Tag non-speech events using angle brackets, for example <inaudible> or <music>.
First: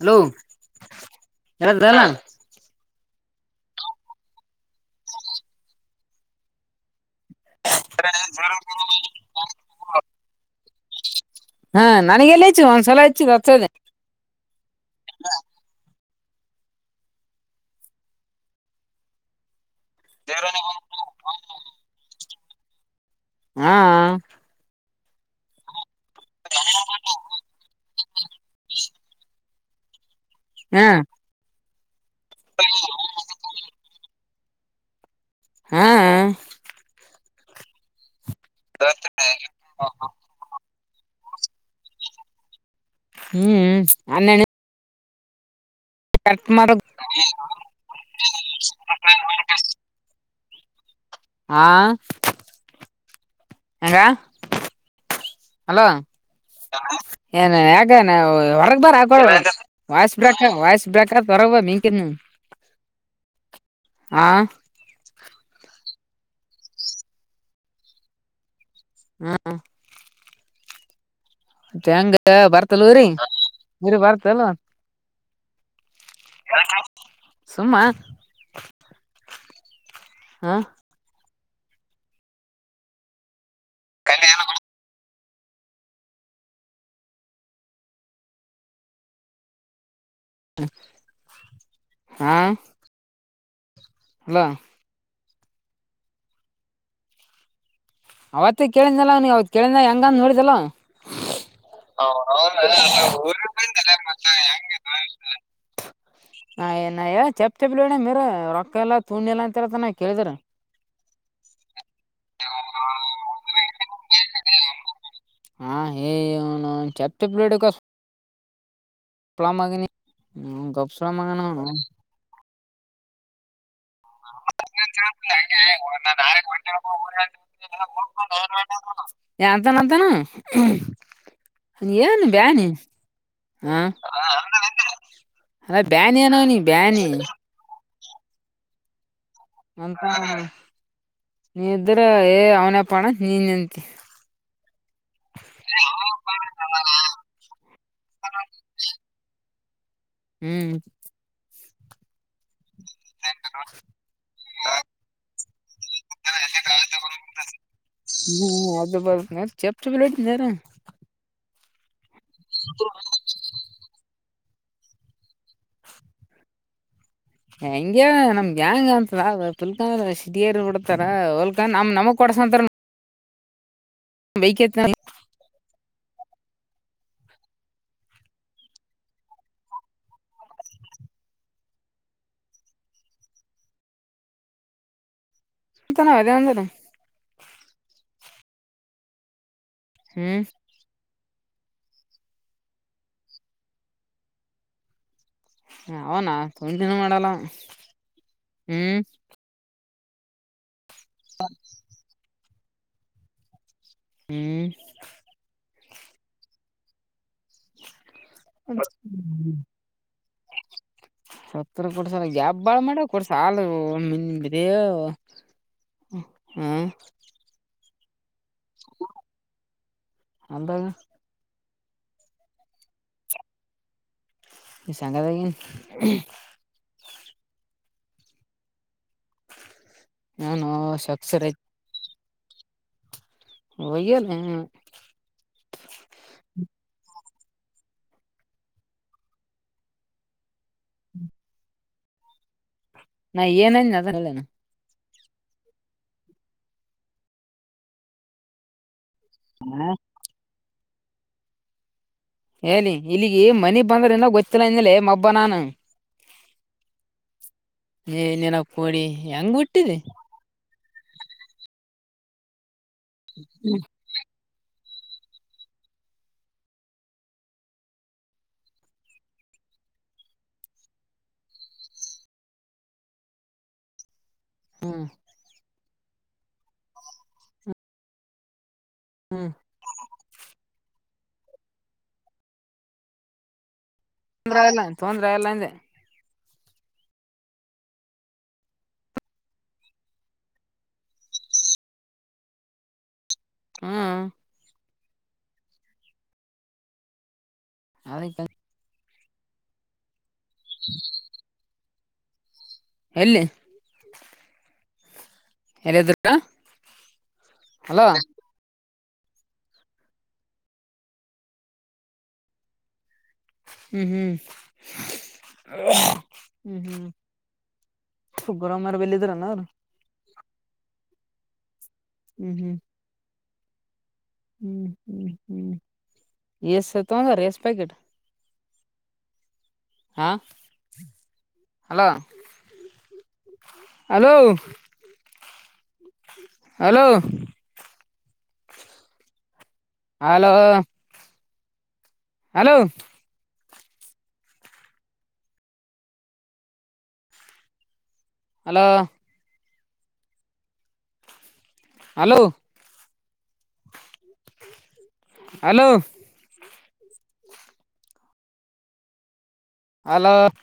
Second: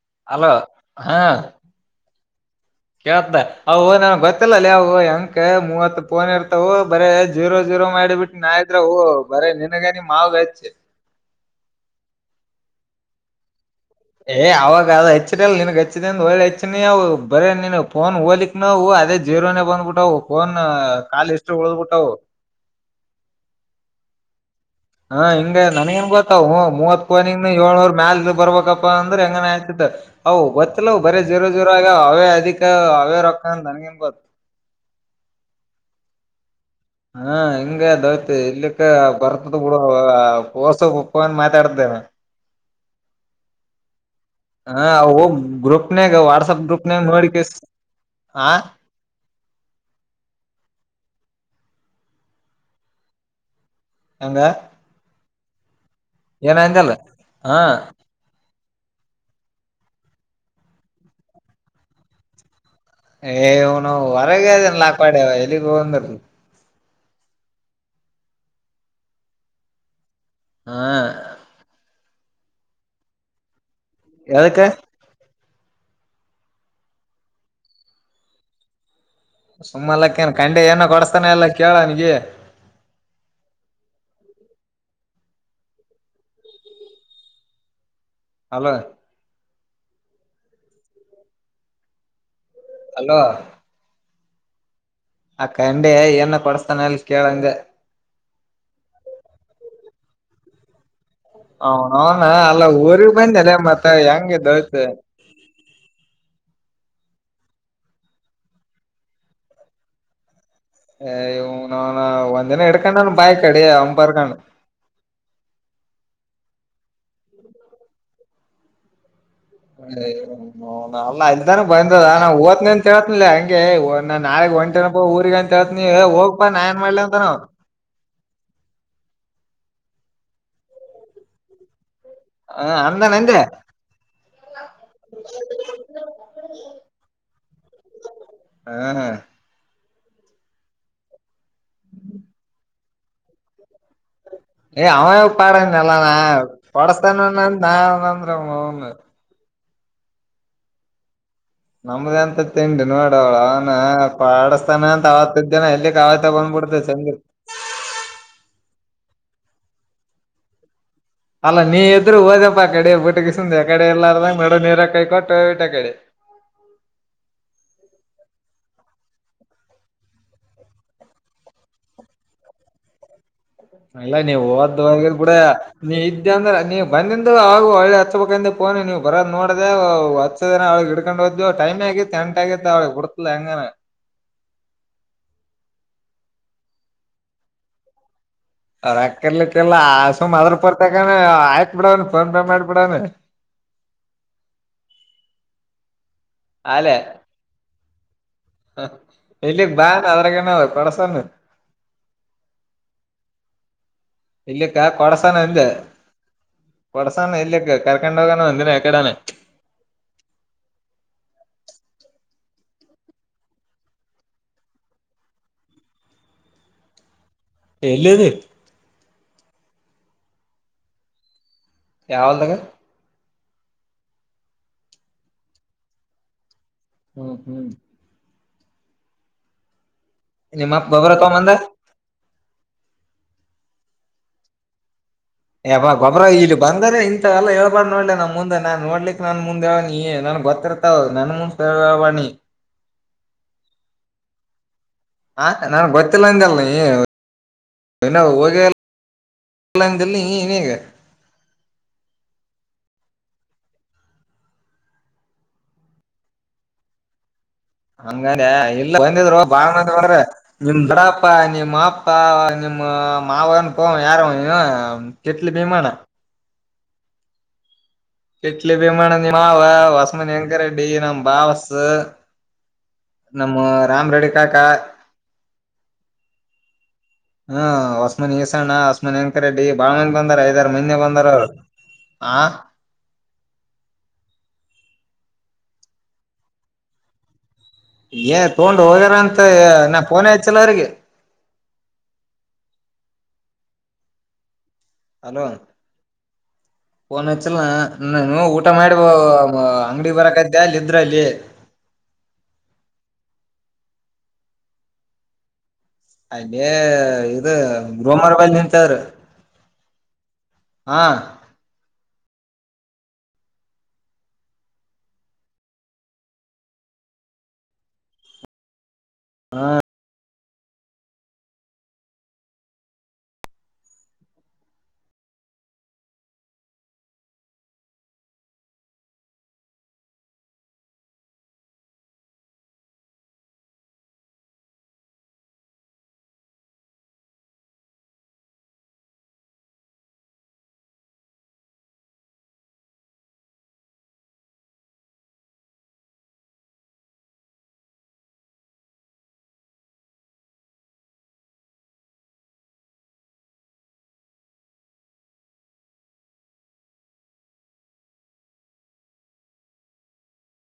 Hello hello ಹೇಳದ್ರ ಇಲ್ಲ. ಕೇಳ್ತ ಅವು ನನ್ಗ ಗೊತ್ತಿಲ್ಲಲೆ ಅವು ಹೆಂಕ ಮೂವತ್ ಪೋನ್ ಇರ್ತಾವು ಬರೆ ಜೀರೋ ಜೀರೋ ಮಾಡಿ ಬಿಟ್ಟ ನಾ ಇತ್ರಾಗ್ ಹೋಗು ಬರೆ ನಿನಗ ನಿಮ್ ಮಾವಗ ಹಚ್ ಹಾ ನನಗೆಲ್ಲ ಹಚ್ಚಿದೀ ಒಂದ್ಸಲ ಹಚ್ಚಿದೀ ಏ ಅವಾಗ ಅದು ಹೆಚ್ಚಿದೆಲ್ಲ ನಿನ್ಗ್ ಹಚ್ಚ ಹೆಚ್ಚ ನೀವು ಬರ ನೀನು ಫೋನ್ ಹೋಲಿಕ್ ನಾವು ಅದೇ ಜೀರೋನೇ ಬಂದ್ಬಿಟ್ಟು <unintelligible> ಟ್ಟವು ಫೋನ್ ಕಾಲ ಎಷ್ಟು ಉಳದ್ಬ ಬಿಟ್ಟವು ಹಾ <unintelligible> ಹಾ ಹಿಂಗ ನನ್ಗೇನ್ ಗೊತ್ತ ಮೂವತ್ ಪೋನಿಂಗ ಏಳ್ನವರ್ ಮ್ಯಾಲ ಬರ್ಬೇಕಪ್ಪಾ ಅಂದ್ರೆ ಹೆಂಗನ್ ಆಚತೆ <unintelligible> <unintelligible> ಹ ಹಾ ಗೊತ್ತಿಲ್ಲವು ಬರೀ ಜೋರ ಜೋರಗ ಅವೇ ಅದಿಕ ಅವೇ ರೊಕ್ಕ ಅಂತ ನನ್ಗೇನ್ ಗೊತ್ತು ಹಾ <unintelligible> ಹಾ ಹಿಂಗ ಅದಐತಿ ಇಲ್ಲಿಕ್ಕ ಬರ್ತದ ಬಿಡ <unintelligible> <unintelligible> ಪ್ಪ ಒಂದು ಮಾತಾಡ್ತಾವೇ ಹ್ಮ್ ಅನ್ನಣ <unintelligible> ಹಾ ಗ್ರೂಪ್ ವಾಟ್ಸ್ಪ್ ಗ್ರೂಪ್ ಮಾಡ ಹ <unintelligible> ಹಾ <unintelligible> ಹಂಗ ಹಾ ಏನೇ ಯಾಗ ಹೊರ <unintelligible> ಬಕ ವಾಯ್ಸ್ ಬ್ರೇಕ ವಾಯ್ಸ್ ಬ್ರೇಕ ಬರಬ ಮೀಕ <unintelligible> ಏ್ನು ಹೊರಗೆ ಅದನ್ ಲಾಕ್ಪಾಡ್ಯವ ಎಲ್ಲಿಗ್ ಬಂದ್ರ ಹಾ <unintelligible> ಹಾ <unintelligible> <inaudible> ಹೆಂಗ ಬರ್ತಲ್ ರಿ ಇರಿ ಬರ್ತಲ್ವ ಎದಕ್ಕ ಸುಮ್ಮ <unintelligible> ಸುಮ್ಮಲ್ಲಕ್ಕೇನ್ ಹ ಕಂಡೆ ಏನ ಕೊಡಸ್ತಾನ ಎಲ್ಲ ಕೇಳ ನಿ <unintelligible> ಕಲ್ಯಾಣ ಅಲ <unintelligible> ಹಾ ಅಲೋ <unintelligible> ಹಲೋ ಅಕ್ಕ ಅಂಡಿ ಏನ ಕೊಡಸ್ತಾನ ಅಲ್ ಕೇಳಂಗ ಅವತ್ತ ಕೇಳಿದಲ್ಲ ನೀ ಅವ ಕೇಳಿದ ಹೆಂಗಂದ ನೋಡಿದಲ್ಲವ <unintelligible> ಅವನವನ ಅಲ್ಲ ಊರಿಗ್ ಹ ಊರು ಬಂದಲ್ಲ ಮತ್ತ ಹೆಂಗ ದೋಸ್ತ್ ಹೆಂಗ ಹಏ ನ ಚಪ್ಪಪ್ ಚಪ್ಲಿಣ ಮೀರ ರೊಕ್ಕ ಎಲ್ಲ ತುಣಿ ಎಲ್ಲಾ ಅಂತತ ನ ಕೇಳಿದರ <unintelligible> <unintelligible> ನ ಒಂದೆನ ಎಡ್ಕ್ಣಾನು ಬಾಯ ಕಡೆ ಅವಂಬಾರ್ಕಾನು ಹಾ ಏನು ಚಪ್ಪಪಡಡು ಕಸ <unintelligible> ಹ್ಮ್ ಗಪ್ಸುಳ ಅಲ್ಲ ಮಗನ ಇಲ್ದಾನ ಅವನು ಬಂದದ ನಾ ವತ್ನ ಅಂತೇತನಿಲ್ಲ ಹಂಗೆ ಹ ನಾನ್ ನಾಳಗ್ ಒಂಟೆನಪ್ಪ ಊರ್ಗ ಅಂತ ಹೇಳ್ತ ನೀವ ಹೋಗ್ಪಾ ನಾ ಏನ್ ಮಾಡ್ಲ ಅಂತ ನಾವವು ಎಂತನಂತನು <unintelligible> ಏನು ಬ್ಯಾ ನೀ ಹ ಅಂದಾನ ಅಂದೆ <unintelligible> ಹ ಅಲ್ಲ ಬ್ಯಾನಿ ಅನೋ ನೀ ಬ್ಯಾನಿ <unintelligible> ಹಾ ಹಾ ಅಂತ ನೀ ಇದ್ರ ಏ ಅವನಪ್ಪ ಅಣ್ಣ ನೀ ನಿಂತಿ ಏ್ ಅವನ ಪಡನಲ್ಲ ನಾ ಪಡಸ್ತಾನ ನಾಂದ್ರ ಅವನು ಹ್ಮ್ ನಮ್ದ ಎಂತ ತಿಂಡಿ ನೋಡ ಅವಳ ಅವನ ಪಾಡಿಸಸ್ತಾನ ಅಂತ ಆತ್ತದ್ದೇನ ಎಲ್ಲಿ ಕಾಲತ ಬಂದ್ಬಡ್ತ ಚಂದ <unintelligible> ನ ಚೆಪ್ ಚೆಪ್ ಲೇಟ ಸಾರ ಅಲ್ಲಾ ನೀ ಎದುರು ಹೋದಪ್ಪ ಆ ಕಡೆ ಬುಟಗಂದೆ ಕಡೆ ಎಲ್ಲಾರದ ನೀರ ಕೈಕಟ್ಟಟ ಕಡೆ <unintelligible> ಹೆಂಗೆ ನಮ್ ಗ್ಯಾಂಗ್ <unintelligible> ಅಂತ ಹ ಪುಲ್ಕಾ ಸಿಡಿಯರು ಬಿಡ್ತಾರ ಹೊಲ್ಕಾ ನಮ್ ನಮಕ್ ಕೊಡ್ಸಂತಾರ <unintelligible> ಅಲ್ಲ ನೀವು ಬೈಕ್ ಹಓದ್ದವ ಕೂಡ ನೀ <unintelligible> ಇದ ಅಂದ್ರೆ ನೀವು ಬಂದಂದು ಹಾಗು ಹಳ್ಳಿ ಹಚ್ಬೇಕಂದೋನಿ ನೀವು ಬರ ನೋಡದೆ ಹಚ್ಚದಳಗ್ ಹಿಡ್ಕೊಂಡು ಟೈ ಆಗ ಎಂಟ ಆಗೈತ್ತ ಅವಳಿ ಕೊಡ್ತದ ಹೆಂಗ ಚನದಂತನೆ ಅವ ರಕ್ಕರ್ಲತ್ತ ಎಲ್ಲ ಆ ಸುಮ್ ಹ್ಮ್ ಮಾದ್ರ ಪರ್ತಕ್ಕ ಆಯ್ತ ಅಕ್ ಬಿಡು ಫೋನ್ ಪೇ ಮಾಡ ಬಿಡು ಅವನ ಟಿನೂ ಮಾಡಲ್ಲ ಹ್ಮ್ ಅದರ ಹ <inaudible> ಹ್ಮ್ ಇಲ್ಲಕ್ಕ ಕೊಡಸಾನ ಇಲ್ಲ ಕೊಡಸಾನ ಇಲ್ಲಕ್ಕ ಕರೆಕ್ ಎಂದಿನ ಕಡಾನ ಸತ್ತ ಕೊಡ್ಸಲ್ ಗ್ಯಾಬ್ ಬಾಳ ಮಾಡ ಕೊಡ್ಸಲ್ ಮನ್ ಬಿರ ಹ್ಮ ಎಲ್ಲಧಿ ಅಂತ ಯಾವಗಾ ಈ ಸಾಗದಾಗಿ ಹ್ಮ್ ಹ್ಮ್ ಇ ನಾನು ಮಾಪ ಬಬರ ತ ಅಂದ ಶಕ್ಸರ ಒಹೆನ ಯ ಗೊಬ್ಬರ ಇಲ್ಲಿ ಬಂದರೆ ಅಲ್ಲ ಹೇಳ್ಬಾಡ್ ನೋಡ್ಲಿ ನಮ ಮುಂದ ನಾನ್ ನೋಡ್ಲಿ ನನ್ ಮುಂದೆ ನನ್ ಗೊತ್ತಿರ್ತಾವ್ ನನ್ ಮುಂದ್ ಹೇಳ್ಬ ಹನ್ನ ನಾ ಏನೇನ್ ಅದರಲ್ಲೇನು ಹಾ ನನ್ ಗೊತ್ತಿಲ್ಲಂದ ಅಲ್ ನೀ ಹೋಗಿ ಆನ್ಲೈನ್ದಲ್ಲಿ ನೇಗೆ ಹೇಳಿ ಇಲ್ಲಿಗೆ ಮನಿ ಬಂದ್ರಿಂದ ಗೊತ್ತಿಲ್ಲ ಹಿಂದೇಲೆ ಮಬ್ಬ ನಾನು <unintelligible> ಏ ಹಂಗ ನಿನಗ್ ಇಲ್ಲ ಕೊಡಿ ಬಂದಿದ್ರು ಹೆಂಗ್ ಬಾೋಡ ಬಿಟ್ಟಿದಿ ನಿಮ್ ದೊಡ್ಡಪ್ಪ ನಿಮ್ಮ ಅಪ್ಪಾ ನಿಮ್ಮ ಮಾವಗಾನ ಪವ ಯಾರೋ ಕೆಟ್ಲಿ ಬೀಮಾನ ಕಟ್ಲಿ ಬಿಮಾನ ನೀ ಮಾವ ವಸಮನ್ಿ ಹೆಂಗ ರೆಡ್ಡಿ ನಮ್ಮ ಬಾವಸು ನಮ್ಮ ರಾಮ ರೆಡಿಿಕಾಕಾ ಹ್ಮ್ ಹ್ಮ ಹಸ್ಮಾನ್ ಈಸಣ್ಣ ಹಸ್ಮಾನ್ ಎನ್ಕ ಹ್ಮ್ ರೆಡ್ಡಿ ಬಾಳ ಮನ್ ಬಂದಾರಐದಾರ ನಿನ್ನೇ ಬಂದ್ರು ತೊಂದ್ರ ಇಲ್ಲ ತೊಂದ್ರ ಇಲ್ಲ ಅಂದೆ ಏ ತಗೊಂಡು ಹೋಗ್ಯಾರ ಅಂತ ನಾ ಪೋನ್ ಹೆಥಿಲಿಲಾ ಅವ್ರಿಗೆ ಹ್ಮ್ ಹಲೋ ನ ನಾನು ಅದಕ್ಕೆ ಊಟ ಮಾಡಿ ಅಂಗಡಿ ಬರಕೈದೇ ಅಲ್ಲ ಇದ್ರಲ್ಲಿ ಎಲ್ಲಿ ಎಲ್ಲಿದ್ರ ಅಲ್ಲಿಯ ಇ ಹಲೋ ಗರುಮರ ನಿಂತ್ರರು ಹಾ ಹ್ಮ್ ಹ್ಮ್ ಹ್ಮ್ ಹ್ಮ್ ಸುಬ್ಬರ ಮರ ಬೆಲ್ಲಿದರಣ ಅವ್ರು ಹ್ಮ್ ಹ್ಮ್ ಹ್ಮ್ ಹ್ಮ್ ಹ್ಮ್ ಎಷ್ಟ ತಂಗ ರ ಎಷ್ಟ ಪ್ಯಾಕೆಟ್ ಹಾ hello hello hello hello hello. Hello. Hello. Hello. Hello.